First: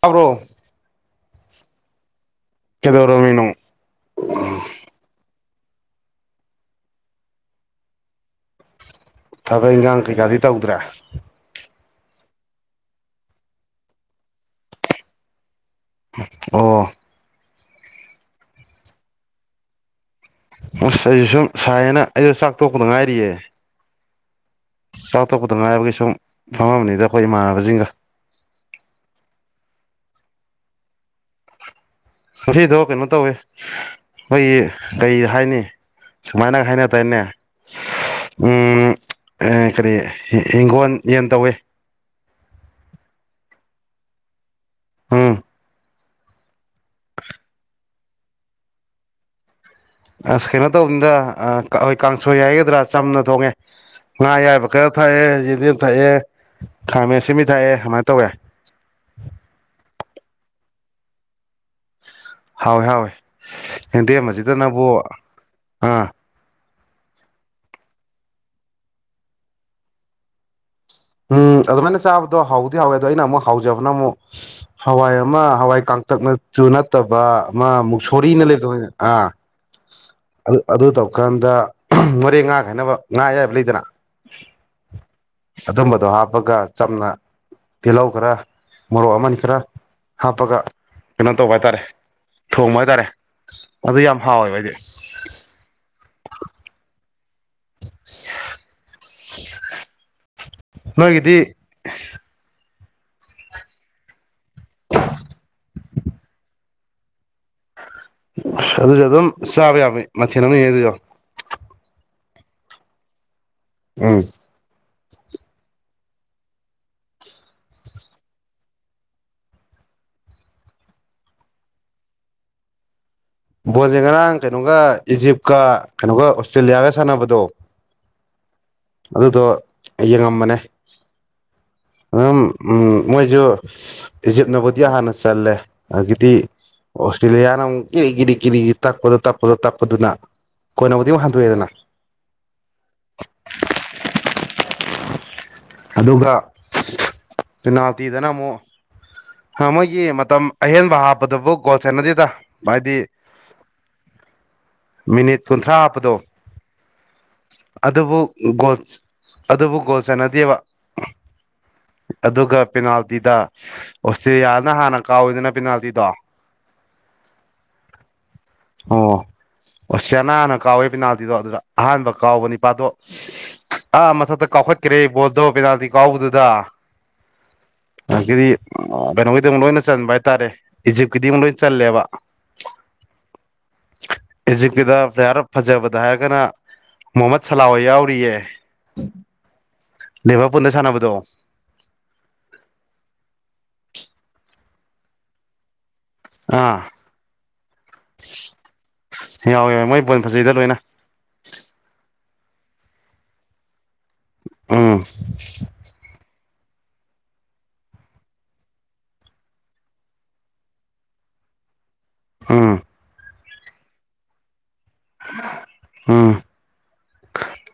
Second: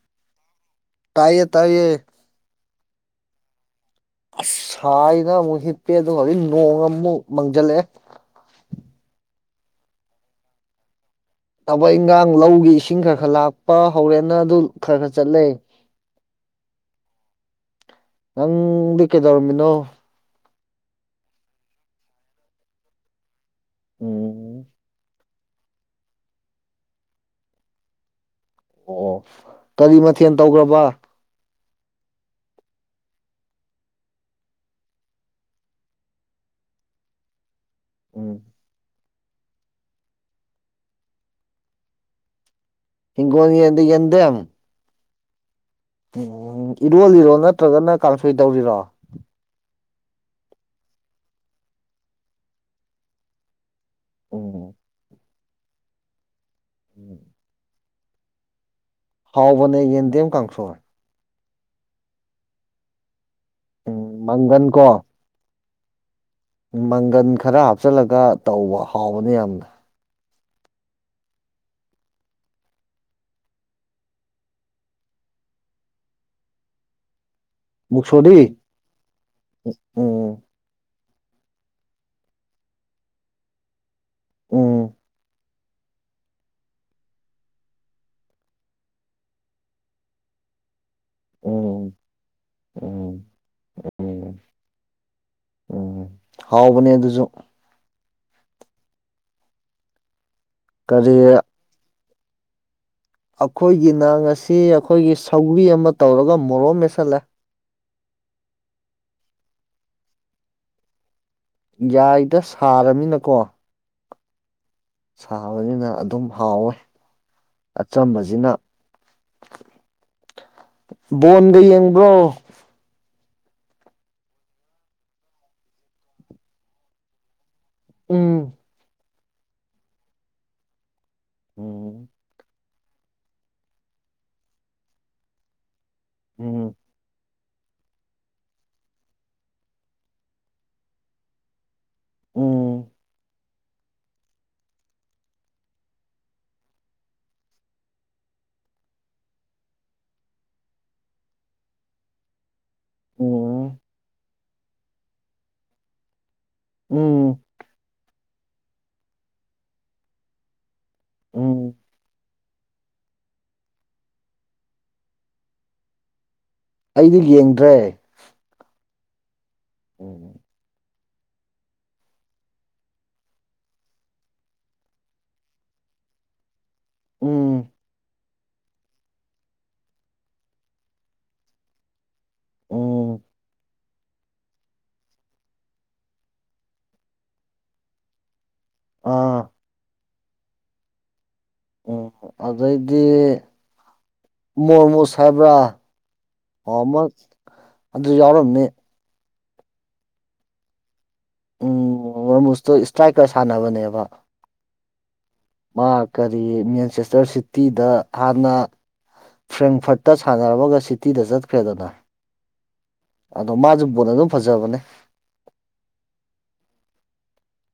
ꯇꯕ꯭ꯔꯣ ꯇꯌꯦ ꯇꯥꯏꯌꯦ ꯀꯦꯗꯧꯔꯣ ꯃꯤꯅꯣ ꯁ ꯁꯥꯏꯅ ꯑꯃꯨꯛ ꯍꯤꯞꯄꯦ ꯑꯗꯨꯒꯣ ꯍꯧꯖꯤꯛ ꯅꯣꯡ ꯑꯃꯃꯨꯛ ꯃꯥꯡꯁꯤꯜꯂꯛꯑꯦ ꯊꯕꯛ ꯏꯟꯈꯥꯡ ꯀꯩꯀꯥꯗꯤ ꯇꯧꯗ꯭ꯔꯦ ꯊꯕꯛ ꯏꯟꯈꯥꯡ ꯂꯧꯒꯤ ꯏꯁꯤꯡ ꯈꯔ ꯈꯔ ꯂꯥꯛꯄ ꯍꯧꯔꯦꯅ ꯑꯗꯨ ꯈꯔ ꯈꯔ ꯆꯠꯂꯦ ꯑꯣ ꯅꯪꯗꯤ ꯀꯩꯗꯧꯔꯝꯃꯤꯅꯣ ꯑꯁ ꯑꯩꯁꯨ ꯁꯨꯝ ꯁꯥꯏꯅ ꯑꯩꯗꯣ ꯆꯥꯛ ꯇꯣꯛꯄꯗ ꯉꯥꯏꯔꯤꯌꯦ ꯎꯝ ꯆꯥꯎꯊꯣꯛꯄꯗ ꯉꯥꯏꯕꯒꯤ ꯁꯨꯝ ꯐꯝꯃꯅꯤꯗ ꯑꯩꯈꯣꯏ ꯏꯃꯥꯟꯅꯕꯁꯤꯡꯒ ꯑꯣ ꯀꯔꯤ ꯃꯊꯦꯜ ꯇꯧꯈ꯭ꯔꯕ ꯑꯁꯤꯗꯣ ꯀꯩꯅꯣ ꯇꯧꯏꯤ ꯑꯩꯈꯣꯏꯒꯤ ꯀꯩ ꯍꯥꯏꯅꯤ ꯁꯨꯃꯥꯏꯅ ꯈꯅ ꯇꯅꯦ ꯎꯝ ꯎ ꯀꯔꯤ ꯍꯤꯡꯒꯣꯜ ꯌꯦꯟ ꯇꯧꯋꯦ ꯏꯒꯣ ꯌꯦ ꯌꯦꯟꯗꯦꯝ ꯎꯝ ꯎꯝ ꯏꯔꯣꯜꯂꯤꯔꯣ ꯅꯠꯇ꯭ꯔꯒꯅ ꯀꯥꯡꯐꯣꯏ ꯇꯧꯔꯤꯔꯣ ꯑꯁ ꯀꯩꯅꯣ ꯇꯧꯕꯅꯤꯗ ꯑꯩꯣꯏ ꯀꯥꯡꯁꯣꯏ ꯌꯥꯒꯗ꯭ꯔꯥ ꯆꯝꯅ ꯊꯣꯡꯉꯦ ꯉ ꯎꯝ ꯌꯥꯏꯕꯀꯔ ꯊꯥꯏꯑꯌꯦ ꯌꯦꯗꯤ ꯊꯥꯏꯑꯌꯦ ꯈꯥꯝꯦꯁꯤꯃꯤ ꯊꯥꯏꯑ ꯇꯧꯋꯦ ꯍꯥꯎꯕꯅꯦ ꯌꯦꯟꯗꯦꯝ ꯀꯥꯡꯁꯣꯔ ꯍꯥꯎꯋꯏ ꯍꯥꯎꯋꯦ ꯎꯝ ꯃꯪꯒꯟ ꯌꯦꯡꯗꯦꯝꯗꯅꯕꯨ ꯀꯣ ꯑꯥ ꯃꯪꯒꯟ ꯈꯔ ꯍꯥꯞꯆꯤꯜꯂꯒ ꯇꯧꯕ ꯍꯥꯎꯕꯅꯦ ꯌꯥꯝꯅ ꯎꯝ ꯑꯗꯨꯃꯥꯏꯅ ꯆꯥꯕꯗꯣ ꯍꯥꯎꯗꯤ ꯍꯥꯎꯋꯦ ꯑꯗꯣ ꯑꯩꯅ ꯑꯃꯨꯛ ꯍꯥꯎꯖꯕꯅ ꯑꯃꯨꯛ ꯍꯋꯥꯏ ꯑꯃ ꯍꯋꯥꯏ ꯄꯥꯡꯇꯛꯅꯁꯨꯨ ꯅꯠꯇꯕ ꯃꯥ ꯃꯨꯛꯁꯣꯔꯤ ꯃꯨꯛꯁꯣꯔꯤꯅ ꯂꯩꯕꯗꯅꯦ ꯑꯥ ꯎꯝ ꯑꯗꯨ ꯑꯗꯨ ꯇꯧ ꯋꯥꯈꯥꯟꯗ ꯃꯣꯔꯦ ꯉꯥ ꯈꯥꯏꯅꯕ ꯉꯥ ꯌꯥꯌꯥꯏꯕ ꯂꯩꯗꯅ ꯎꯝ ꯑꯗꯨꯝꯕꯗꯣ ꯍꯥꯞꯄꯒ ꯆꯝꯅ ꯇꯤꯜꯍꯧ ꯈꯔ ꯃꯣꯔꯣꯛ ꯑꯃꯟ ꯈꯔ ꯍꯥꯞꯄꯒ ꯀꯩꯅꯣ ꯇꯧꯕ ꯍꯥꯏꯇꯥꯔꯦ ꯎꯝ ꯊꯣꯡꯕ ꯍꯥꯏꯇꯥꯔꯦ ꯎꯝ ꯑꯗꯨ ꯌꯥꯝ ꯍꯥꯎꯋꯦꯕ ꯍꯥꯏꯗꯤ ꯍꯥꯎꯕ ꯀꯔꯤ ꯅꯣꯏꯒꯤꯗꯤ ꯑꯩꯈꯣꯏꯒꯤꯅ ꯑꯁꯤ ꯑꯩꯈꯣꯏꯒꯤ ꯁꯧꯒ꯭ꯔꯤ ꯑꯃ ꯇꯧꯔꯒ ꯃꯣꯔꯣ ꯃꯦꯠꯁꯜꯂꯦ ꯑꯗꯨꯁꯨ ꯑꯗꯨꯝ ꯆꯥꯕ ꯌꯥꯃꯦ ꯃꯊꯦꯜ ꯑꯃ ꯌꯦꯗꯔꯣ ꯌꯥꯏꯗ ꯁꯥꯔꯃꯤꯅꯀꯣ ꯎꯝ ꯁꯥꯕꯅꯤꯅ ꯑꯗꯨꯝ ꯍꯥꯎꯋꯦ ꯑꯆꯝꯕꯁꯤꯅ ꯕꯣꯟꯗ ꯌꯦꯡꯕ꯭ꯔꯣ ꯕꯣꯣꯟꯁꯦ ꯉꯔꯥꯡ ꯀꯩꯅꯣꯒ ꯏꯖꯤꯞꯀ ꯀꯩꯅꯣꯒ ꯑꯣꯁꯇ꯭ꯔꯦꯂꯤꯌꯥꯒ ꯁꯥꯟꯅꯕꯗꯣ ꯎꯝ ꯑꯗꯨꯗꯣ ꯌꯦꯡꯉꯝꯕꯅꯦ ꯎꯝ ꯎꯝ ꯃꯣꯏꯁꯨ ꯏꯖꯤꯞꯅꯕꯨꯗꯤ ꯍꯥꯟꯅ ꯆꯜꯂꯦ ꯑꯗꯒꯤꯗꯤ ꯎꯝ ꯇꯔꯤꯂꯤꯌꯥꯌꯥꯅ ꯑꯃꯨꯛ ꯏꯔꯤ ꯏꯔꯤ ꯀꯔꯤ ꯇꯛꯄꯗꯣ ꯇꯞꯄꯗꯣ ꯇꯞꯄꯗꯨꯅ ꯀꯣꯏꯅꯕꯨꯗꯤ ꯑꯃꯛ ꯍꯟꯗꯣꯛꯑꯦꯗꯅ ꯎꯝ ꯑꯗꯨꯒ ꯄꯦꯅꯥꯜꯇꯤꯗꯅ ꯑꯃꯨꯛ ꯃꯣꯏꯒꯤ ꯃꯇꯝ ꯑꯍꯦꯟꯕ ꯍꯥꯞꯄꯗꯕꯨ ꯒꯣꯁꯦꯟꯅꯗꯦꯗ ꯍꯥꯏꯗꯤ ꯎꯝ ꯃꯤꯅꯤꯠ ꯀꯨꯟꯊ꯭ꯔꯥ ꯍꯥꯞꯄꯗꯣ ꯎꯝ ꯑꯗꯨꯕꯨ ꯑꯗꯨꯕꯨ ꯒꯣꯁꯅꯗꯤꯕ ꯎꯝ ꯑꯗꯨꯒ ꯄꯦꯅꯥꯜꯇꯤꯗ ꯑꯣꯁꯇ꯭ꯔꯦꯂꯤꯌꯥꯅ ꯍꯥꯟꯅ ꯀꯥꯎꯋꯤꯗꯅ ꯄꯦꯅꯥꯜꯇꯤꯗꯣ ꯑꯩꯗꯨ ꯌꯦꯡꯗ꯭ꯔꯦ ꯎꯝ ꯑꯣꯅꯅ ꯀꯋꯥ ꯄꯅꯥ ꯗꯣ ꯑꯗꯨꯗ ꯑꯍꯥꯟꯕ ꯀꯥꯎꯕ ꯅꯤꯄꯥꯗꯣ ꯑꯥ ꯃꯊꯛꯇ ꯀꯥꯎꯈꯠꯀꯦ ꯕꯣꯗꯧ ꯄꯦꯅꯥꯗꯤ ꯀꯥꯎꯕꯗꯨꯗ ꯎꯝ ꯑꯗꯒꯤꯗꯤ ꯀꯩꯅꯣꯒꯤꯗꯤ ꯑꯃꯨꯛ ꯂꯣꯏꯅ ꯆꯟꯕ ꯍꯥꯏꯇꯥꯔꯦ ꯏꯖꯤꯞꯀꯤꯗꯤ ꯑꯃꯨꯛ ꯂꯣꯏ ꯆꯜꯂꯦꯕ ꯎꯝ [inaudible] ꯏꯖꯤꯞꯀꯤꯗ ꯄ꯭ꯂꯦꯌꯥꯔ ꯐꯖꯕꯗ ꯍꯥꯏꯔꯒꯅ ꯃꯨꯍꯃꯠ ꯁꯂꯥꯍꯣꯏ ꯌꯥꯎꯔꯤꯌꯦ ꯑꯥ ꯅꯕ ꯄꯨꯟꯅ ꯁꯅꯅꯕꯗꯣ ꯎꯝ ꯑꯗꯩꯗꯤ ꯃꯣꯔꯃꯨ ꯁꯥꯕ꯭ꯔꯥ ꯑꯥ ꯑꯃ ꯑꯗꯨ ꯌꯥꯎꯔꯃꯦ ꯌꯥꯎꯋꯦ ꯌꯥꯎꯋꯦ ꯃꯣꯏ ꯄꯣꯏꯟ ꯐꯖꯩꯗ ꯂꯣꯏꯅ ꯃ ꯃꯨꯁꯇꯣ ꯏꯁꯇ꯭ꯔꯥꯏꯀꯔ ꯁꯥꯟꯅꯕꯅꯦꯕ ꯑꯥ ꯑꯗꯒꯤ ꯃꯦꯟꯆꯦꯁꯇꯔ ꯁꯤꯇꯤꯗ ꯍꯥꯟꯅ ꯐ꯭ꯔꯦꯡꯐꯔꯠꯇ ꯁꯥꯟꯅꯔꯝꯃꯒ ꯁꯤꯇꯤꯗ ꯆꯠꯈ꯭ꯔꯦꯗꯅ ꯑ ꯎꯝ ꯑꯗꯣ ꯃꯥꯁꯨ ꯕꯣꯠ ꯑꯗꯨꯝ ꯐꯖꯕꯅꯦ ꯑꯝ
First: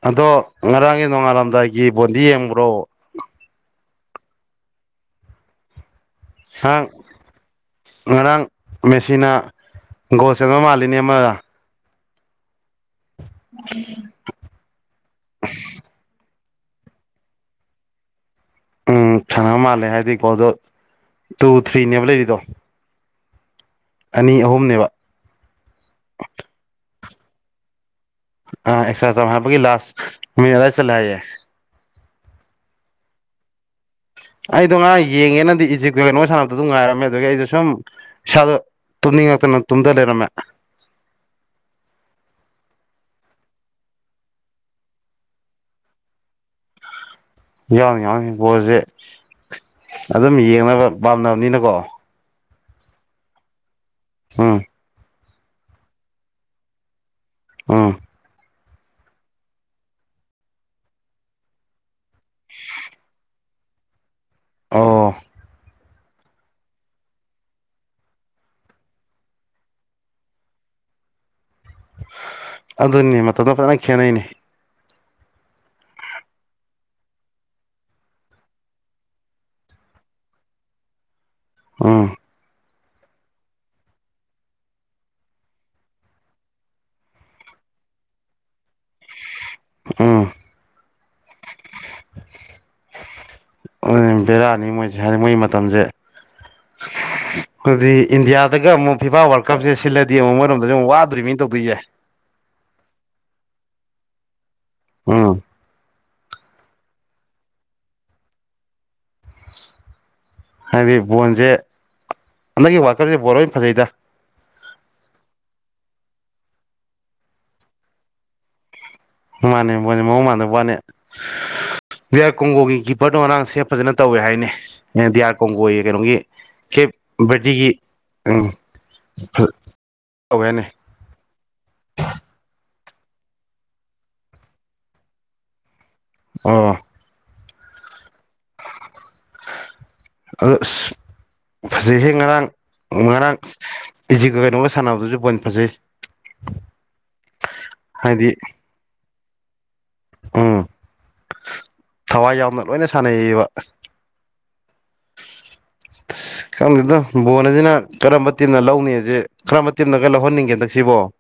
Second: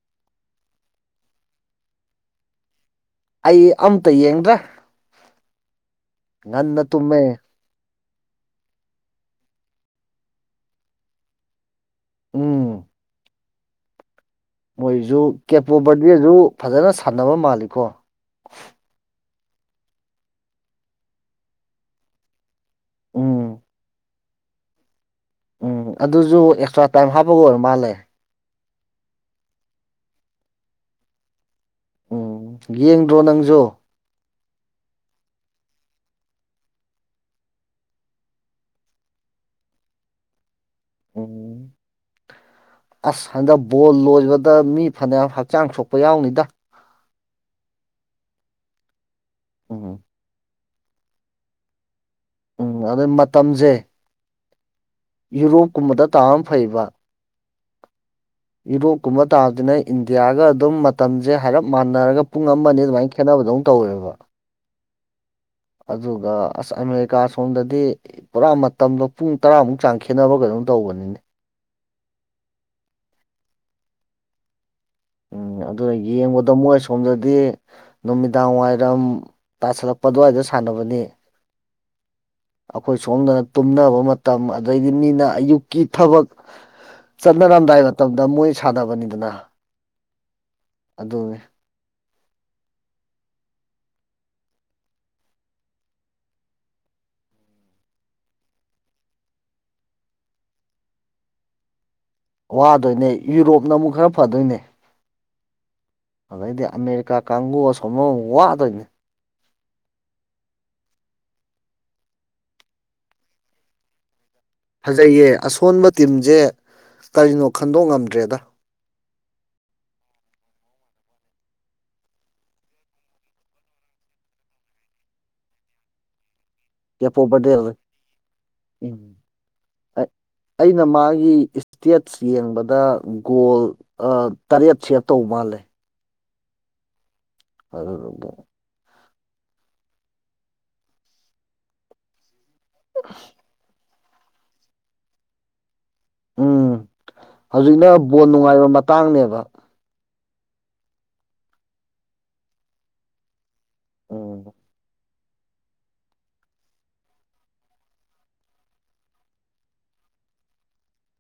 ꯑꯗꯣ ꯉꯔꯥꯡꯒꯤ ꯅꯣꯡꯉꯥꯜꯂꯝꯗꯥꯏꯒꯤ ꯕꯣꯟꯗꯤ ꯌꯦꯡꯕ꯭ꯔꯣ ꯑꯩ ꯑꯃꯝꯇ ꯌꯦꯡꯗ꯭ꯔꯦ ꯉꯟꯅ ꯉꯔꯥꯡ ꯇꯨꯝꯃꯦ ꯉꯔꯥꯡ ꯃꯦꯆꯤꯟꯅ ꯒꯣꯜ ꯆꯪꯕ ꯃꯥꯜꯂꯤꯅꯤ ꯑꯃꯗ ꯎꯝ ꯎꯝ ꯃꯣꯏꯁꯨ ꯀꯦꯄꯣ ꯕꯔꯗꯦꯁꯨ ꯐꯖꯅ ꯁꯥꯟꯅꯕ ꯃꯥꯜꯂꯤꯀꯣ ꯎꯝ ꯁꯅꯕ ꯃꯥꯜꯂꯦ ꯍꯥꯏꯔꯗꯤꯀꯣ ꯑꯗꯣ ꯇꯨ ꯊ꯭ꯔꯤꯅꯦꯕ ꯂꯩꯔꯤꯗꯣ ꯎꯝ ꯑꯅꯤ ꯑꯍꯨꯝꯅꯦꯕ ꯎꯝ ꯑꯗꯨꯁꯨ ꯑꯦꯛꯁꯇ꯭ꯔꯥ ꯇꯥꯏꯝ ꯍꯥꯞꯄꯒ ꯑꯣꯏꯔ ꯃꯥꯜꯂꯦ ꯑ ꯑꯦꯁꯥ ꯋꯥꯍ ꯄꯒꯤ ꯂꯥꯁ ꯃꯗ ꯆꯜꯂꯦ ꯎꯝ ꯌꯦꯡꯗ꯭ꯔꯣ ꯅꯪꯁꯨ ꯑꯩꯗꯣ ꯉꯥꯏ ꯌꯦꯡꯉꯦꯅꯗꯤ ꯏꯖꯤꯞꯀꯤ ꯅꯣ ꯁꯥꯟꯅꯕꯛꯇ ꯑꯗꯨꯝ ꯉꯥꯏꯔꯝꯃꯦ ꯑꯗꯨꯗꯒꯤ ꯑꯩꯗꯣ ꯁꯨꯝ ꯏꯁꯥꯗꯣ ꯇꯨꯝꯃꯤꯉꯇꯅ ꯇꯨꯝꯗ ꯂꯩꯔꯝꯃꯦ ꯎꯝ ꯑꯁ ꯍꯟꯗꯛ ꯕꯣꯜ ꯂꯣꯏꯕꯗ ꯃꯤ ꯐꯅꯦꯛ ꯍꯛꯆꯥꯡ ꯁꯣꯛꯄ ꯌꯥꯎꯅꯤꯗ ꯌꯥꯎꯅꯤ ꯌꯥꯎꯅꯤ ꯕꯣꯜꯁꯦ ꯎꯝ ꯑꯗꯨꯝ ꯌꯦꯡꯅꯕ ꯄꯥꯝꯅꯕꯅꯤꯅꯀꯣ ꯎꯝ ꯑꯗꯨꯗ ꯃꯇꯝꯁꯦ ꯎꯝ ꯌꯨꯔꯣꯞꯀꯨꯝꯕꯗ ꯇꯥ ꯑꯃ ꯐꯩꯕꯥ ꯎꯃ ꯌꯨꯔꯣꯞꯀꯨꯝꯕ ꯇꯥꯕꯗꯨꯅ ꯏꯟꯗꯤꯌꯥꯒ ꯑꯗꯨꯝ ꯃꯇꯝꯁꯦ ꯍꯥꯏꯔꯞ ꯃꯥꯟꯅꯔꯒ ꯄꯨꯡ ꯑꯃ ꯑꯅꯤ ꯑꯗꯨꯃꯥꯏꯅ ꯈꯦꯠꯅꯕꯗꯧ ꯇꯧꯋꯦꯕ ꯑꯣ ꯑꯗꯨꯒ ꯑꯁ ꯑꯃꯦꯔꯤꯀꯥ ꯁꯣꯝꯗꯗꯤ ꯄꯨꯔꯥ ꯃꯇꯝꯗꯣ ꯄꯨꯡ ꯇꯔꯥꯃꯨꯛ ꯆꯥꯡ ꯈꯦꯠꯅꯕ ꯀꯩꯅꯣꯝ ꯇꯧꯕꯅꯤꯅꯦ ꯑꯗꯨꯅꯤ ꯃꯇꯝꯗ ꯐꯖꯅ ꯈꯦꯠꯅꯩꯅꯦ ꯑꯗꯨ ꯌꯦꯡꯕꯗ ꯃꯣꯏ ꯁꯣꯝꯗꯗꯤ ꯅꯨꯃꯤꯗꯥꯡ ꯋꯥꯏꯔꯝ ꯇꯥꯁꯜꯂꯛꯄ ꯑꯗꯨꯋꯥꯏꯗ ꯁꯥꯟ ꯁꯥꯟꯅꯕꯅꯤ ꯑꯥ ꯑꯈꯣꯏ ꯁꯣꯝꯗꯅ ꯇꯨꯝꯅꯕ ꯃꯇꯝ ꯑꯗꯩꯗꯤ ꯃꯤꯅ ꯑꯌꯨꯛꯀꯤ ꯊꯕꯛ ꯆꯠꯅꯔꯝꯗꯥꯏ ꯃꯇꯝꯗ ꯃꯣꯏ ꯁꯥꯟꯅꯕꯅꯤꯗꯅ ꯎꯝ ꯑꯗꯨꯅꯦ ꯑꯗꯨ ꯕꯦꯔꯥꯅꯤ ꯃꯣꯏꯁꯦ ꯍꯥꯏꯗꯤ ꯃꯣꯏ ꯃꯇꯝꯁꯦ [inaudible] ꯑꯗꯨꯗꯤ ꯏꯟꯗꯤꯌꯥꯗꯒ ꯑꯃꯨꯛ ꯐꯤꯐꯥ ꯋꯥꯔꯜ ꯀꯞꯁꯦ ꯁꯤꯜꯂꯗꯤ ꯑꯃꯨꯛ ꯃꯣꯏꯔꯣꯝꯗꯗꯤ ꯑꯃꯨꯛ ꯋꯥꯗꯨꯔꯤꯕꯅꯤꯅꯦ ꯇꯧꯗꯣꯏꯁꯦ ꯋꯥꯗꯣꯏꯅꯦ ꯌꯨꯔꯣꯞꯅ ꯑꯃꯨꯛ ꯈꯔ ꯐꯗꯣꯏꯅꯦ ꯎꯝ ꯑꯗꯩꯗꯤ ꯑꯃꯦꯔꯤꯀꯥ ꯀꯥꯡꯕꯨ ꯁꯣꯃꯣ ꯋꯥꯗꯣꯏꯅꯦ [inaudible] ꯍꯥꯏꯕꯗꯤ ꯕꯣꯟꯁꯦ ꯑꯃꯒꯤ ꯋꯥꯔꯜꯀꯞꯁꯦ ꯕꯣꯟ ꯂꯣꯏ ꯐꯖꯩꯗ ꯐꯖꯩꯌꯦ ꯑꯁꯣꯟꯕ ꯇꯤꯝꯁꯦ ꯀꯔꯤꯅꯣ ꯈꯟꯗꯣꯛ ꯉꯝꯗ꯭ꯔꯦꯗ ꯃꯥꯅꯦ ꯕꯣꯟꯁꯦ ꯃꯑꯣꯡ ꯃꯥꯟꯗꯕꯥ ꯋ꯭ꯅꯦ ꯗꯤꯌꯥꯥꯔ ꯀꯣꯡꯒꯣꯒꯤ ꯀꯤꯞꯄꯔꯗꯣ ꯉꯥꯔꯥꯡ ꯁꯦꯕ ꯐꯖꯅ ꯇꯧꯋꯦ ꯍꯥꯏꯅꯦ ꯑꯦ ꯗꯤꯌꯥꯥꯔ ꯀꯣꯡꯒꯣꯒꯤ ꯀꯩꯅꯣꯒꯤ ꯀꯦꯞ ꯀꯦꯄꯣ ꯕꯔꯗꯤꯒꯤ ꯕꯔꯗꯦꯜ ꯎꯝ ꯎꯝ ꯇꯧꯋꯦ ꯍꯥꯏꯅꯦ ꯑꯩꯅ ꯃꯥꯒꯤ ꯏꯁꯇꯦꯠꯁ ꯌꯦꯡꯕꯗ ꯒꯣꯜ ꯇꯔꯦꯠ ꯁꯦꯞ ꯇꯧꯕ ꯃꯥꯜꯂꯦ ꯑꯣ ꯑꯗꯨꯔꯝꯕ ꯑꯗꯣ ꯑꯁ ꯐꯖꯩꯍꯦ ꯉꯔꯥꯡ ꯉꯔꯥꯡ ꯏꯖꯤꯛꯀ ꯀꯩꯅꯣꯒ ꯁꯥꯟꯅꯕꯗꯨꯁꯨ ꯄꯣꯏꯟ ꯐꯖꯩ ꯎꯝ ꯍꯧꯖꯤꯛꯅ ꯕꯣꯟ ꯍꯥꯏꯗꯤ ꯅꯨꯡꯉꯥꯏꯕ ꯃꯇꯥꯡꯅꯦꯕ ꯎꯝ ꯊꯋꯥꯏ ꯌꯥꯎꯅ ꯂꯣꯏꯅ ꯁꯥꯟꯅꯩꯌꯦꯕ ꯑꯣ [inaudible] ꯈꯪꯗꯦꯅ ꯕꯣꯜ ꯑꯁꯤꯅ ꯀꯔꯝꯕ ꯇꯤꯝꯅ ꯂꯧꯅꯤꯁꯦ ꯀꯔꯝꯕ ꯇꯤꯝꯅꯒ ꯂꯧꯍꯟꯅꯤꯡꯒꯦ ꯍꯟꯗꯛ ꯁꯤꯕꯣ [inaudible]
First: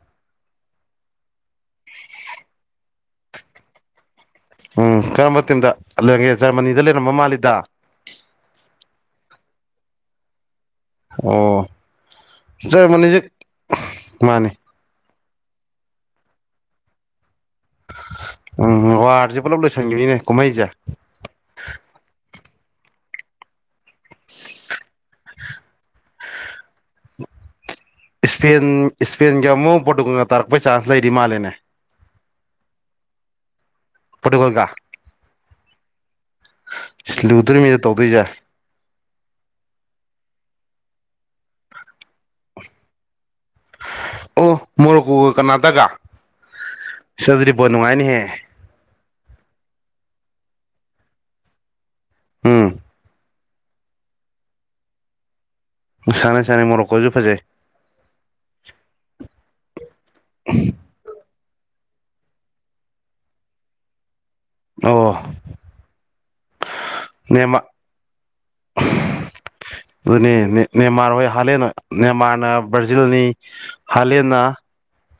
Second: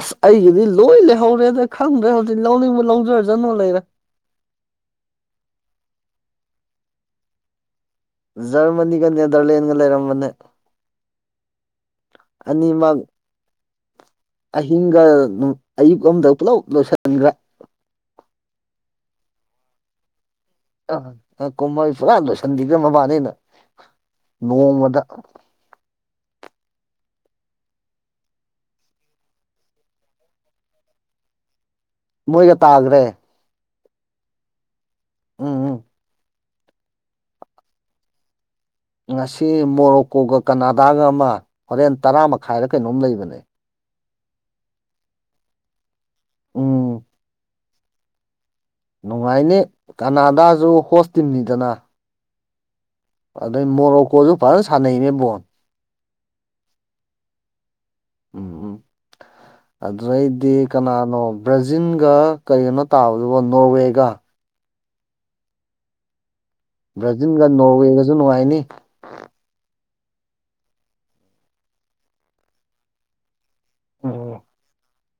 ꯑꯁ ꯑꯩꯒꯤꯗꯤ ꯂꯣꯏ ꯂꯩꯍꯧꯔꯦꯗ ꯈꯪꯗ꯭ꯔꯦ ꯍꯧꯖꯤꯛ ꯂꯧꯅꯤꯡꯕ ꯂꯧꯖꯔꯥꯖꯅꯨ ꯂꯩꯔꯦ ꯎꯝ ꯀꯔꯝꯕ ꯃꯇꯝꯤꯟꯗ ꯂꯩꯔꯒꯦ ꯖꯔꯃꯅꯤꯗ ꯂꯩꯔꯝꯕ ꯃꯥꯜꯂꯤꯗ ꯖꯔꯃꯅꯤꯒ ꯅꯦꯗꯔꯂꯦꯟꯒ ꯂꯩꯔꯝꯕꯅꯦ ꯑꯣ ꯑꯅꯤꯃꯛ ꯖꯔꯃꯅꯤꯁꯦ ꯃꯥꯅꯤ ꯑꯍꯤꯡꯒ ꯑꯌꯨꯛ ꯑꯃꯝꯗ ꯄꯨꯂꯞ ꯂꯣꯏꯁꯟꯒꯔ꯭ꯦ ꯎꯝ ꯋꯥꯔꯁꯦ ꯄꯨꯂꯞ ꯂꯣꯏꯁꯟꯈꯤꯕꯅꯤꯅꯦ ꯑ ꯀꯨꯝꯃꯩ ꯐꯖꯅꯥ ꯂꯣꯏꯁꯟꯈꯤꯕꯗꯥ ꯃꯕꯥꯅꯤꯅ ꯅꯣꯡꯃꯗ ꯏꯁꯄꯦꯟ ꯏꯁꯄꯦꯟꯒ ꯑꯃꯨꯛ ꯄꯣꯔꯇꯨꯒꯜꯒ ꯇꯥꯔꯛꯄꯩ ꯆꯥꯟꯁ ꯂꯩꯔꯤ ꯃꯥꯜꯂꯦꯅꯦ ꯃꯣꯏꯒ ꯇꯥꯈ꯭ꯔꯦ ꯄꯨꯠꯀꯣꯜꯒ ꯎꯝ ꯎꯝ ꯑꯁ ꯂꯨꯗ꯭ꯣꯏ ꯃꯤꯗ ꯇꯧꯗꯣꯏꯁꯦ ꯉꯁꯤ ꯃꯣꯔꯣꯛꯀꯣꯒ ꯀꯅꯥꯗꯥꯒ ꯑꯃ ꯍꯣꯔꯦꯟ ꯇꯔꯥ ꯃꯈꯥꯏꯗ ꯀꯩꯅꯣꯝ ꯂꯩꯕꯅꯦ ꯑꯣ ꯃꯣꯔꯣꯛꯀꯨ ꯀꯅꯥꯇꯒ ꯎꯝ ꯁꯤ ꯑꯗꯨꯗꯤ ꯕꯣꯠ ꯅꯨꯡꯉꯥꯏꯅꯤꯍꯦ ꯅꯨꯡꯉꯥꯏꯅꯤ ꯀꯅꯥꯗꯥꯁꯨ ꯍꯣꯁ ꯇꯤꯝꯅꯤꯗꯅ ꯎꯝ ꯑꯗꯩ ꯃꯣꯔꯣꯛꯀꯣꯁꯨ ꯐꯖꯅ ꯁꯥꯟꯅꯩꯅꯦꯕꯣꯟ ꯁꯥꯟ ꯁꯥꯟ ꯃꯣꯔꯣꯛꯈꯁꯨ ꯐꯖꯩ ꯎꯝꯝ ꯑꯗꯨꯩꯗꯤ ꯀꯅꯥꯅꯣ ꯕ꯭ꯔꯖꯤꯟꯒ ꯀꯔꯤꯅꯣ ꯇꯥꯕꯗꯨꯕꯨ ꯅꯣꯔꯋꯦꯒ ꯑꯣ ꯕ꯭ꯔꯥꯖꯤꯜꯒ ꯅꯦꯃꯥ ꯅꯣꯔꯋꯦꯒꯁꯨ ꯅꯨꯡꯉꯥꯏꯅꯤ ꯑꯗꯨꯅꯤ ꯃ꯭ꯦꯟꯃꯥꯔ ꯍꯣꯏ ꯍꯥꯂꯦꯟ ꯃꯦꯟꯃꯥꯔꯅ ꯕ꯭ꯔꯥꯖꯤꯜꯅꯤ ꯍꯥꯂꯦꯟꯅ ꯎꯝ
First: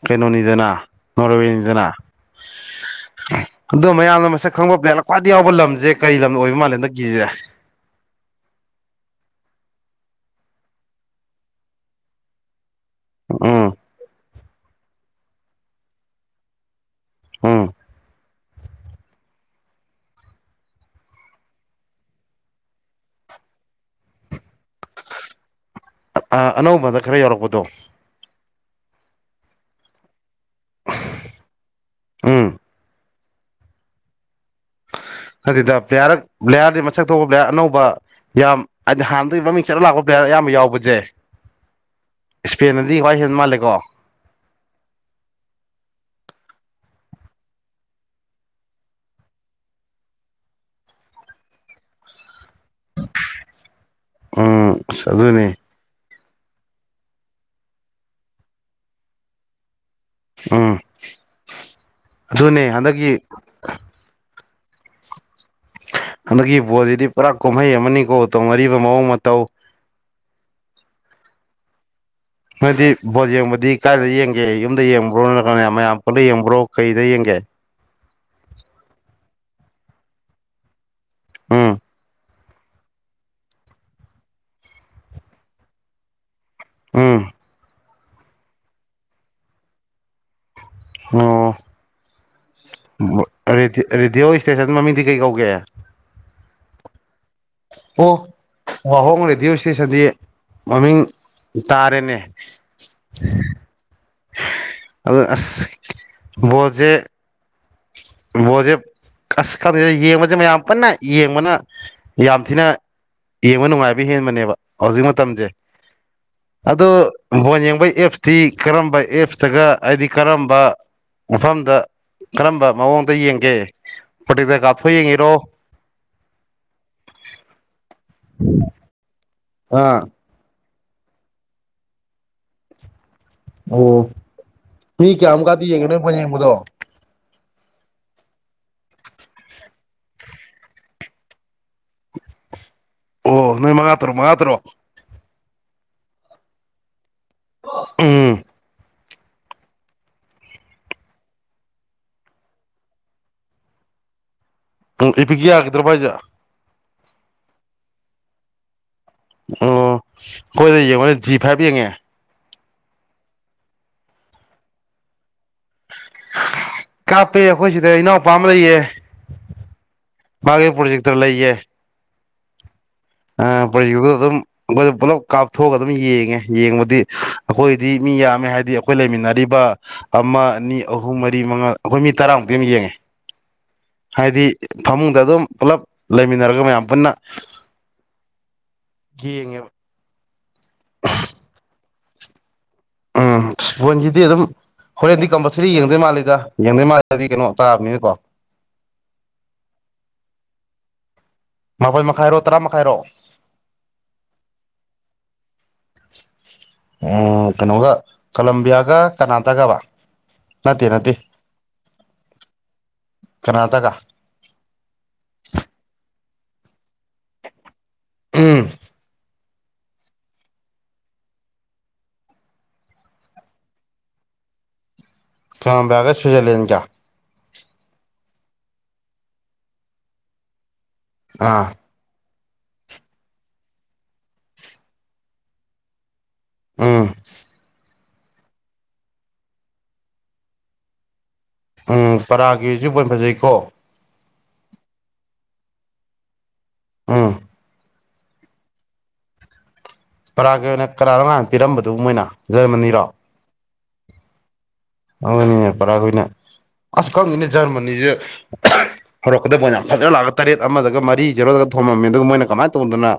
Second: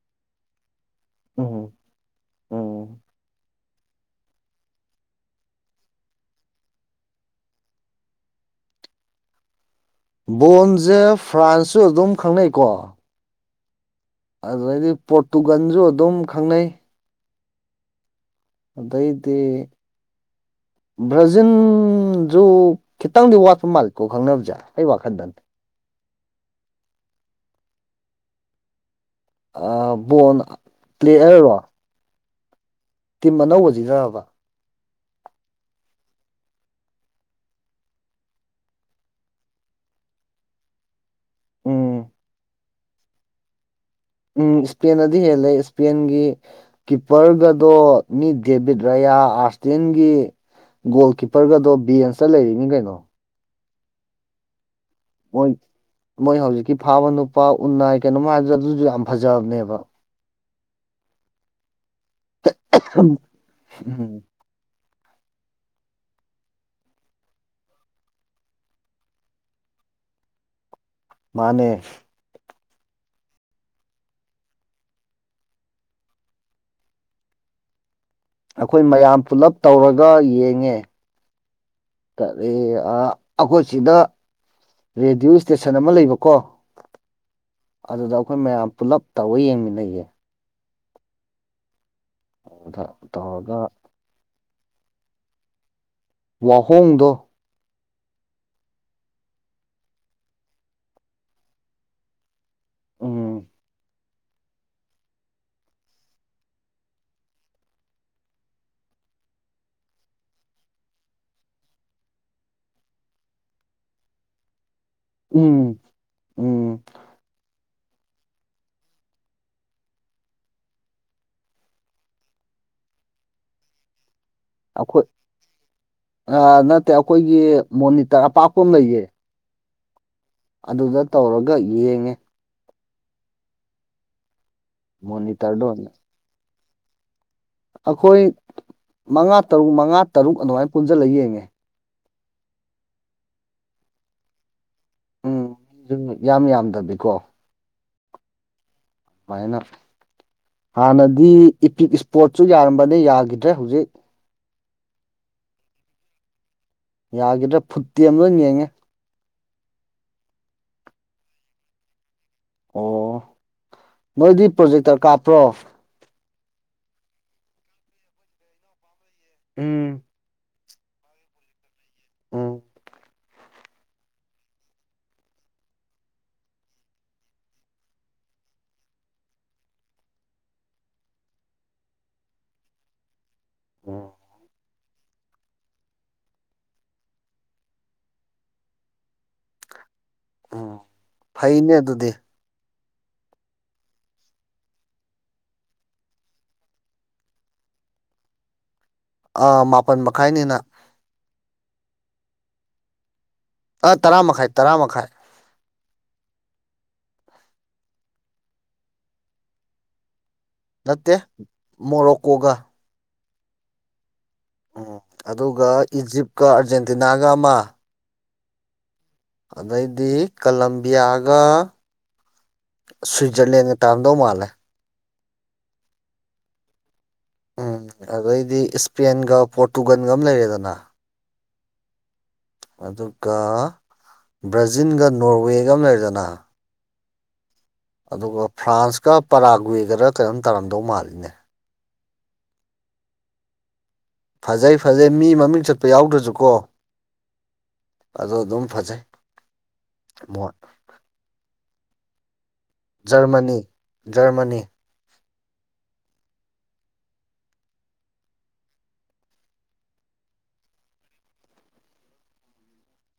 ꯀꯩꯅꯣꯅꯤꯗꯅ ꯎꯝ ꯎꯝ ꯅꯣꯔꯋꯦꯅꯤꯗꯅ ꯎꯝ ꯑꯗꯣ ꯃꯌꯥꯝꯅ ꯃꯁꯛ ꯈꯪꯕ ꯄ꯭ꯂꯦꯠꯂ ꯈ꯭ꯋꯥꯏ ꯌꯥꯎꯕ ꯂꯝꯁꯦ ꯀꯔꯤ ꯂꯝꯅ ꯑꯣꯏꯕ ꯃꯥꯜꯂꯦ ꯀꯅꯒꯦ ꯕꯣꯟꯁꯦ ꯐ꯭ꯔꯥꯟꯁꯁꯨ ꯑꯗꯨꯝ ꯈꯪꯅꯩꯀꯣ ꯑꯥ ꯑꯗꯨꯩꯗꯤ ꯄꯣꯔꯇꯨꯒꯟꯁꯨ ꯑꯗꯨꯝ ꯈꯪꯅꯩ ꯎꯝ ꯑꯗꯩꯗꯤ [inaudible] ꯕ꯭ꯔꯖꯤꯟꯁꯨ ꯈꯤꯇꯪꯗꯤ ꯋꯥꯠꯄ ꯃꯥꯜꯂꯤꯀꯣ ꯈꯪꯅꯕꯁꯦ ꯑꯩ ꯋꯥꯈꯟꯗ ꯑꯅꯧꯕꯗ ꯈꯔ ꯌꯧꯔꯛꯄꯗꯣ ꯕꯣꯟ ꯄ꯭ꯂꯦ ꯍꯥꯏꯔꯔꯣ ꯑꯥ ꯇꯤꯝ ꯑꯅꯧꯕꯁꯤ ꯅꯔꯕ ꯑꯗꯨꯗ ꯄ꯭ꯂꯦꯌꯥꯔ ꯄ꯭ꯂꯦꯌꯥꯔꯗꯤ ꯃꯁꯛ ꯊꯣꯛꯄ ꯄ꯭ꯂꯦꯌꯥꯔ ꯑꯅꯧꯕ ꯌꯥꯝ ꯍꯥꯏꯗꯤ ꯍꯥꯟꯅꯗꯒꯤ ꯃꯃꯤꯡ ꯆꯠꯂ ꯂꯥꯛꯄ ꯄ꯭ꯂꯦꯌꯥꯔ ꯑꯌꯥꯝꯕ ꯌꯥꯎꯕꯖꯦ ꯎꯝ ꯏꯁꯄꯦꯟꯗꯗꯤ ꯈ꯭ꯋꯥꯏ ꯍꯦꯟꯟꯅ ꯃꯥꯜꯂꯦꯀꯣ ꯎꯝ ꯏꯁꯄꯦꯟꯗꯗꯤ ꯍꯦꯜꯂꯦ ꯏꯁꯄꯦꯟꯒꯤ ꯀꯤꯞꯄꯔꯒꯗꯣ ꯃꯤ ꯗꯦꯕꯤꯠ ꯔꯌꯥ ꯑꯥꯔꯁꯇꯟꯒꯤ ꯒꯣꯜ ꯀꯤꯞꯄꯔꯒꯗꯣ ꯕꯤꯦꯟꯁꯇ ꯂꯩꯔꯤꯅꯤ ꯀꯩꯅꯣ ꯎꯝ ꯑꯗꯨ ꯑꯗꯨꯅꯦ ꯃꯣꯏ ꯃꯣꯏ ꯍꯧꯖꯤꯛꯀꯤ ꯐꯥꯕ ꯅꯨꯄꯥ ꯎꯅꯥꯏ ꯀꯩꯅꯣꯝꯃ ꯍꯥꯏꯕꯗ ꯑꯗꯨꯁꯨ ꯌꯥꯝ ꯐꯖꯕꯅꯦꯕ ꯎꯝ ꯑꯗꯨꯅꯦ ꯍꯟꯗꯛꯀꯤ ꯎꯝ ꯍꯟꯗꯛꯀꯤ ꯄꯣꯠꯁꯤꯗꯤ ꯄꯨꯔꯥ ꯀꯨꯝꯍꯩ ꯑꯃꯅꯤꯀꯣ ꯇꯧꯅꯔꯤꯕ ꯃꯑꯣꯡ ꯃꯇꯧ ꯃꯥꯅꯦ ꯅꯣꯏꯗꯤ ꯚꯣꯠ ꯌꯦꯡꯕꯗꯤ ꯀꯥꯏꯏꯗ ꯌꯦꯡꯒꯦ ꯌꯨꯝꯗ ꯌꯦꯡꯕ꯭ꯔꯣ ꯅꯠꯇ꯭ꯔꯒꯅꯦ ꯃꯌꯥꯝ ꯄꯨꯜꯂ ꯌꯦꯡꯕ꯭ꯔꯣ ꯀꯩꯗ ꯌꯦꯡꯒꯦ ꯑꯩꯈꯣꯏ ꯃꯌꯥꯝ ꯄꯨꯂꯞ ꯇꯧꯔꯒ ꯌꯦꯡꯉꯦ ꯑꯥ ꯑꯩꯈꯣꯏ ꯁꯤꯗ ꯔꯦꯗꯤꯑꯣ ꯏꯁꯇꯦꯁꯟ ꯑꯃ ꯂꯩꯕꯀꯣ ꯎꯝ ꯑꯗꯨꯗ ꯑꯩꯈꯣꯏ ꯃꯌꯥꯝ ꯄꯨꯂꯞ ꯇꯧꯔ ꯌꯦꯡꯃꯤꯟꯅꯩꯌꯦ ꯑꯗꯨꯗ ꯑꯣꯗꯤ ꯇꯧꯔꯒ ꯔꯔꯤꯗꯤ ꯑꯣꯏ ꯏꯁꯇꯦꯁꯟ ꯃꯃꯤꯡꯗꯤ ꯀꯩ ꯀꯧꯒꯦ ꯋꯥꯍꯣꯡꯗꯣ ꯑꯣ ꯋꯥꯍꯣꯡ ꯔꯦꯗꯤꯑꯣ ꯏꯁꯇꯦꯁꯟꯗꯤ ꯃꯃꯤꯡ ꯇꯥꯔꯦꯅꯦ ꯎꯝ ꯑꯗꯨ ꯑ ꯣꯖꯦ ꯃꯁꯦ ꯑꯁ ꯀꯥꯟꯗꯗ ꯌꯦꯡꯕꯁꯦ ꯃꯌꯥꯝ ꯀꯟꯅ ꯌꯦꯡꯕꯅ ꯌꯥꯝ ꯊꯤꯅ ꯌꯦꯡꯕ ꯅꯨꯡꯉꯥꯏꯕ ꯍꯦꯟꯕꯅꯦꯕ ꯍꯧꯖꯤꯛ ꯃꯇꯝꯁꯦ ꯎꯝ ꯎꯝ ꯑ ꯍꯣꯟꯡ ꯑꯩꯈꯣꯏ ꯑꯦꯞꯁꯇꯤ ꯀꯔꯝꯕ ꯑꯦꯞꯁꯇꯒ ꯍꯥꯏꯗꯤ ꯀꯔꯝꯕ ꯃꯐꯝꯗ ꯀꯔꯝꯕ ꯃꯑꯣꯡꯗ ꯌꯦꯡꯒꯦ ꯄ꯭ꯔꯣꯇꯦꯛꯇꯔ ꯀꯥꯞꯊꯣꯛ ꯑꯩꯈꯣꯏ ꯌꯦꯡꯉꯤꯔꯣ ꯅꯠꯇꯦ ꯑꯩꯈꯣꯏꯒꯤ ꯃꯣꯅꯤꯇꯔ ꯑꯄꯥꯛꯄ ꯑꯃ ꯂꯩꯌꯦ ꯑꯥ ꯑꯗꯨꯗ ꯇꯧꯔꯒ ꯌꯦꯡꯉꯦ ꯑꯣ ꯄ ꯀꯌꯥ ꯃꯣꯅꯤꯇꯔꯗ ꯑꯃꯨꯛꯀꯗꯤ ꯌꯦꯡꯉꯦ ꯑꯣꯏꯅ ꯅꯣꯏ ꯐꯣꯏ ꯌꯦꯡꯕꯗꯣ ꯑꯩꯈꯣꯏ ꯃꯉꯥ ꯇꯔꯨꯛ ꯃꯉꯥ ꯇꯔꯨꯛ ꯑꯗꯨꯃꯥꯏꯅ ꯄꯨꯟꯁꯤꯜꯂꯒ ꯌꯦꯡꯉꯦ ꯑꯣ ꯅꯣꯏ ꯃꯉꯥ ꯇꯔꯨꯛ ꯃꯉꯥ ꯇꯔꯨꯛ ꯎꯝ ꯌꯥꯝ ꯌꯥꯝꯗꯕꯤꯀꯣ ꯎꯝ ꯃꯥꯏꯅ ꯍꯥꯟꯅꯗꯤ ꯏꯄꯤꯛ ꯏꯁꯄꯣꯠꯁꯨ ꯌꯥꯔꯝꯕꯅꯦ ꯌꯥꯈꯤꯗ꯭ꯔꯦ ꯍꯧꯖꯤꯛ ꯎꯝ ꯏ ꯄꯛ ꯌꯥꯒꯗ꯭ꯔ ꯄ ꯍꯥꯏꯖꯦ ꯌꯥꯈꯤꯗ꯭ꯔꯦ ꯐꯨꯠꯇꯤ ꯑꯃ ꯂ ꯌꯦꯡꯉꯦ ꯑꯣ ꯑꯩꯈꯣꯏꯗ ꯌꯦꯡꯉꯣꯅꯦ ꯖꯤ ꯐꯥꯏꯚ ꯌꯦꯡꯉꯦ ꯑꯣ ꯅꯣꯏꯗꯤ ꯄ꯭ꯔꯣꯖꯦꯛꯇꯔ ꯀꯥꯞꯄ꯭ꯔꯣ ꯀꯥꯞꯄꯦ ꯑꯩꯈꯣꯏ ꯁꯤꯗ ꯏꯅꯥꯎꯄꯥ ꯑꯃ ꯂꯩꯌꯦ ꯎꯝ ꯕꯥꯒꯦꯄꯨꯔꯖꯤꯛꯇꯔ ꯂꯩꯌꯦ ꯎꯝ ꯄꯔꯤꯛꯇꯨꯗ ꯑꯗꯨꯝ ꯑꯩꯈꯣꯏ ꯄꯨꯂꯞ ꯀꯥꯞꯊꯣꯛꯑꯒ ꯑꯗꯨꯝ ꯌꯦꯡꯉꯦ ꯌꯦꯡꯕꯗꯤ ꯑꯩꯈꯣꯏꯗꯤ ꯃꯤ ꯃꯤ ꯌꯥꯝꯃꯦ ꯍꯥꯏꯗꯤ ꯑꯩꯈꯣꯏ ꯂꯩꯃꯤꯟꯅꯔꯤꯕ ꯑꯃ ꯑꯅꯤ ꯑꯍꯨꯝ ꯃꯔꯤ ꯃꯉꯥ ꯑꯩꯈꯣꯏ ꯃꯤ ꯇꯔꯥꯃꯨꯛꯇꯤ ꯑꯃ ꯌꯦꯡꯉꯦ ꯎꯝ ꯍꯥꯏꯗꯤ ꯐꯃꯨꯡꯗ ꯑꯗꯨꯝ ꯄꯨꯂꯞ ꯂꯩꯃꯤꯟꯅꯔꯒ ꯃꯌꯥꯝ ꯄꯨꯟꯅ ꯌꯦꯉꯦ ꯎꯝ ꯐꯩꯅꯦ ꯑꯗꯨꯗꯤ ꯎꯝꯄꯣꯟꯁꯤꯗꯤ ꯑꯗꯨꯝ ꯍꯣꯔꯦꯟꯗꯤ ꯀꯝꯄꯜꯁꯔꯤ ꯌꯦꯡꯗꯣꯏ ꯃꯥꯜꯂꯤꯦꯗ ꯌꯦꯡꯗꯣꯏ ꯃꯥꯜꯂꯤꯦꯗꯗꯤ ꯀꯩꯅꯣ ꯇꯥꯕꯅꯤꯅꯀꯣ ꯑꯥ ꯃꯥꯄꯜ ꯃꯈꯥꯏꯅꯤꯅ ꯑꯩꯈꯣꯏ ꯃꯈꯥꯏꯔꯣ ꯇꯔꯥ ꯃꯈꯥꯏꯔꯣ ꯑꯥ ꯇꯔꯥ ꯃꯈꯥꯏ ꯇꯔꯥ ꯃꯈꯥꯏ ꯎꯝ ꯀꯩꯅꯣꯒ ꯀꯂꯝꯕꯤꯌꯥꯒ ꯀꯅꯥꯇꯒꯕ ꯅꯠꯇꯦ ꯃꯣꯔꯣꯀꯣꯒ ꯀꯅꯥꯇꯀ ꯎꯝ ꯑꯗꯨꯒ ꯏꯖꯤꯞꯀ ꯑꯥꯔꯖꯦꯟꯇꯤꯅꯥꯒ ꯑꯃ ꯎꯝ ꯑꯗꯩꯗꯤ ꯀꯂꯝꯕꯤꯌꯥꯒ ꯁ꯭ꯋꯤꯠꯖꯔꯂꯦꯟꯒ ꯇꯥꯝꯗꯧ ꯃꯥꯜꯂꯦ ꯀ ꯒ ꯁ꯭ꯤꯠꯖꯔꯂꯦꯟ ꯆ ꯎꯝ ꯑꯗꯩꯗꯤ ꯏꯁꯄꯦꯟꯒ ꯄꯣꯔꯇꯨꯒꯜꯒ ꯑꯃ ꯂꯩꯔꯦꯗꯅ ꯑꯥ ꯑꯗꯨꯒ ꯕ꯭ꯔꯥꯖꯤꯜꯒ ꯅꯣꯔꯋꯦꯒ ꯑꯃ ꯂꯩꯔꯗꯅ ꯑꯝ ꯑꯗꯨꯒ ꯐ꯭ꯔꯥꯟꯁꯀ ꯄꯔꯥꯒꯋꯦꯒꯔ ꯀꯩꯅꯣꯝ ꯇꯥꯔꯝꯗꯧ ꯃꯥꯜꯂꯤꯅꯦ ꯎꯝ ꯄꯔꯥꯒꯤ ꯍꯧꯖꯤꯛ ꯑꯣꯏꯅ ꯐꯖꯩꯀꯣ ꯐꯖꯩ ꯐꯖꯩ ꯃꯤ ꯃꯃꯤꯡ ꯆꯠꯄ ꯌꯥꯎꯗ꯭ꯔꯁꯨꯀꯣ ꯑꯥ ꯑꯗ ꯑꯗꯨꯝ ꯐꯖꯩ ꯃꯣꯠ ꯄꯔꯥꯒꯤ ꯑꯣꯏꯅ ꯀꯔꯥꯔꯣꯉꯥꯟꯅ ꯄꯤꯔꯝꯕꯗꯨ ꯃꯣꯏꯅ ꯖꯔꯃꯅꯤꯔꯣ ꯖꯔꯃꯅꯤ ꯖꯔꯃꯅꯤ ꯍꯅꯤꯅꯦ ꯄꯔꯥꯈꯏꯅ ꯑꯁ ꯈꯪꯉꯅꯦ ꯖꯔꯃꯅꯤꯁꯦ ꯍꯧꯔꯛꯀꯗꯕ ꯑꯣꯏꯅ ꯐꯖꯅ ꯂꯥꯛꯑꯒ ꯇꯔꯦꯠ ꯑꯃꯗꯒ ꯃꯔꯤ ꯖꯦꯔꯣꯗꯒ ꯊꯣꯝꯃꯝꯃꯤ ꯑꯗꯨꯒ ꯃꯣꯏꯅ ꯀꯃꯥꯏꯅ ꯇꯧꯗꯅ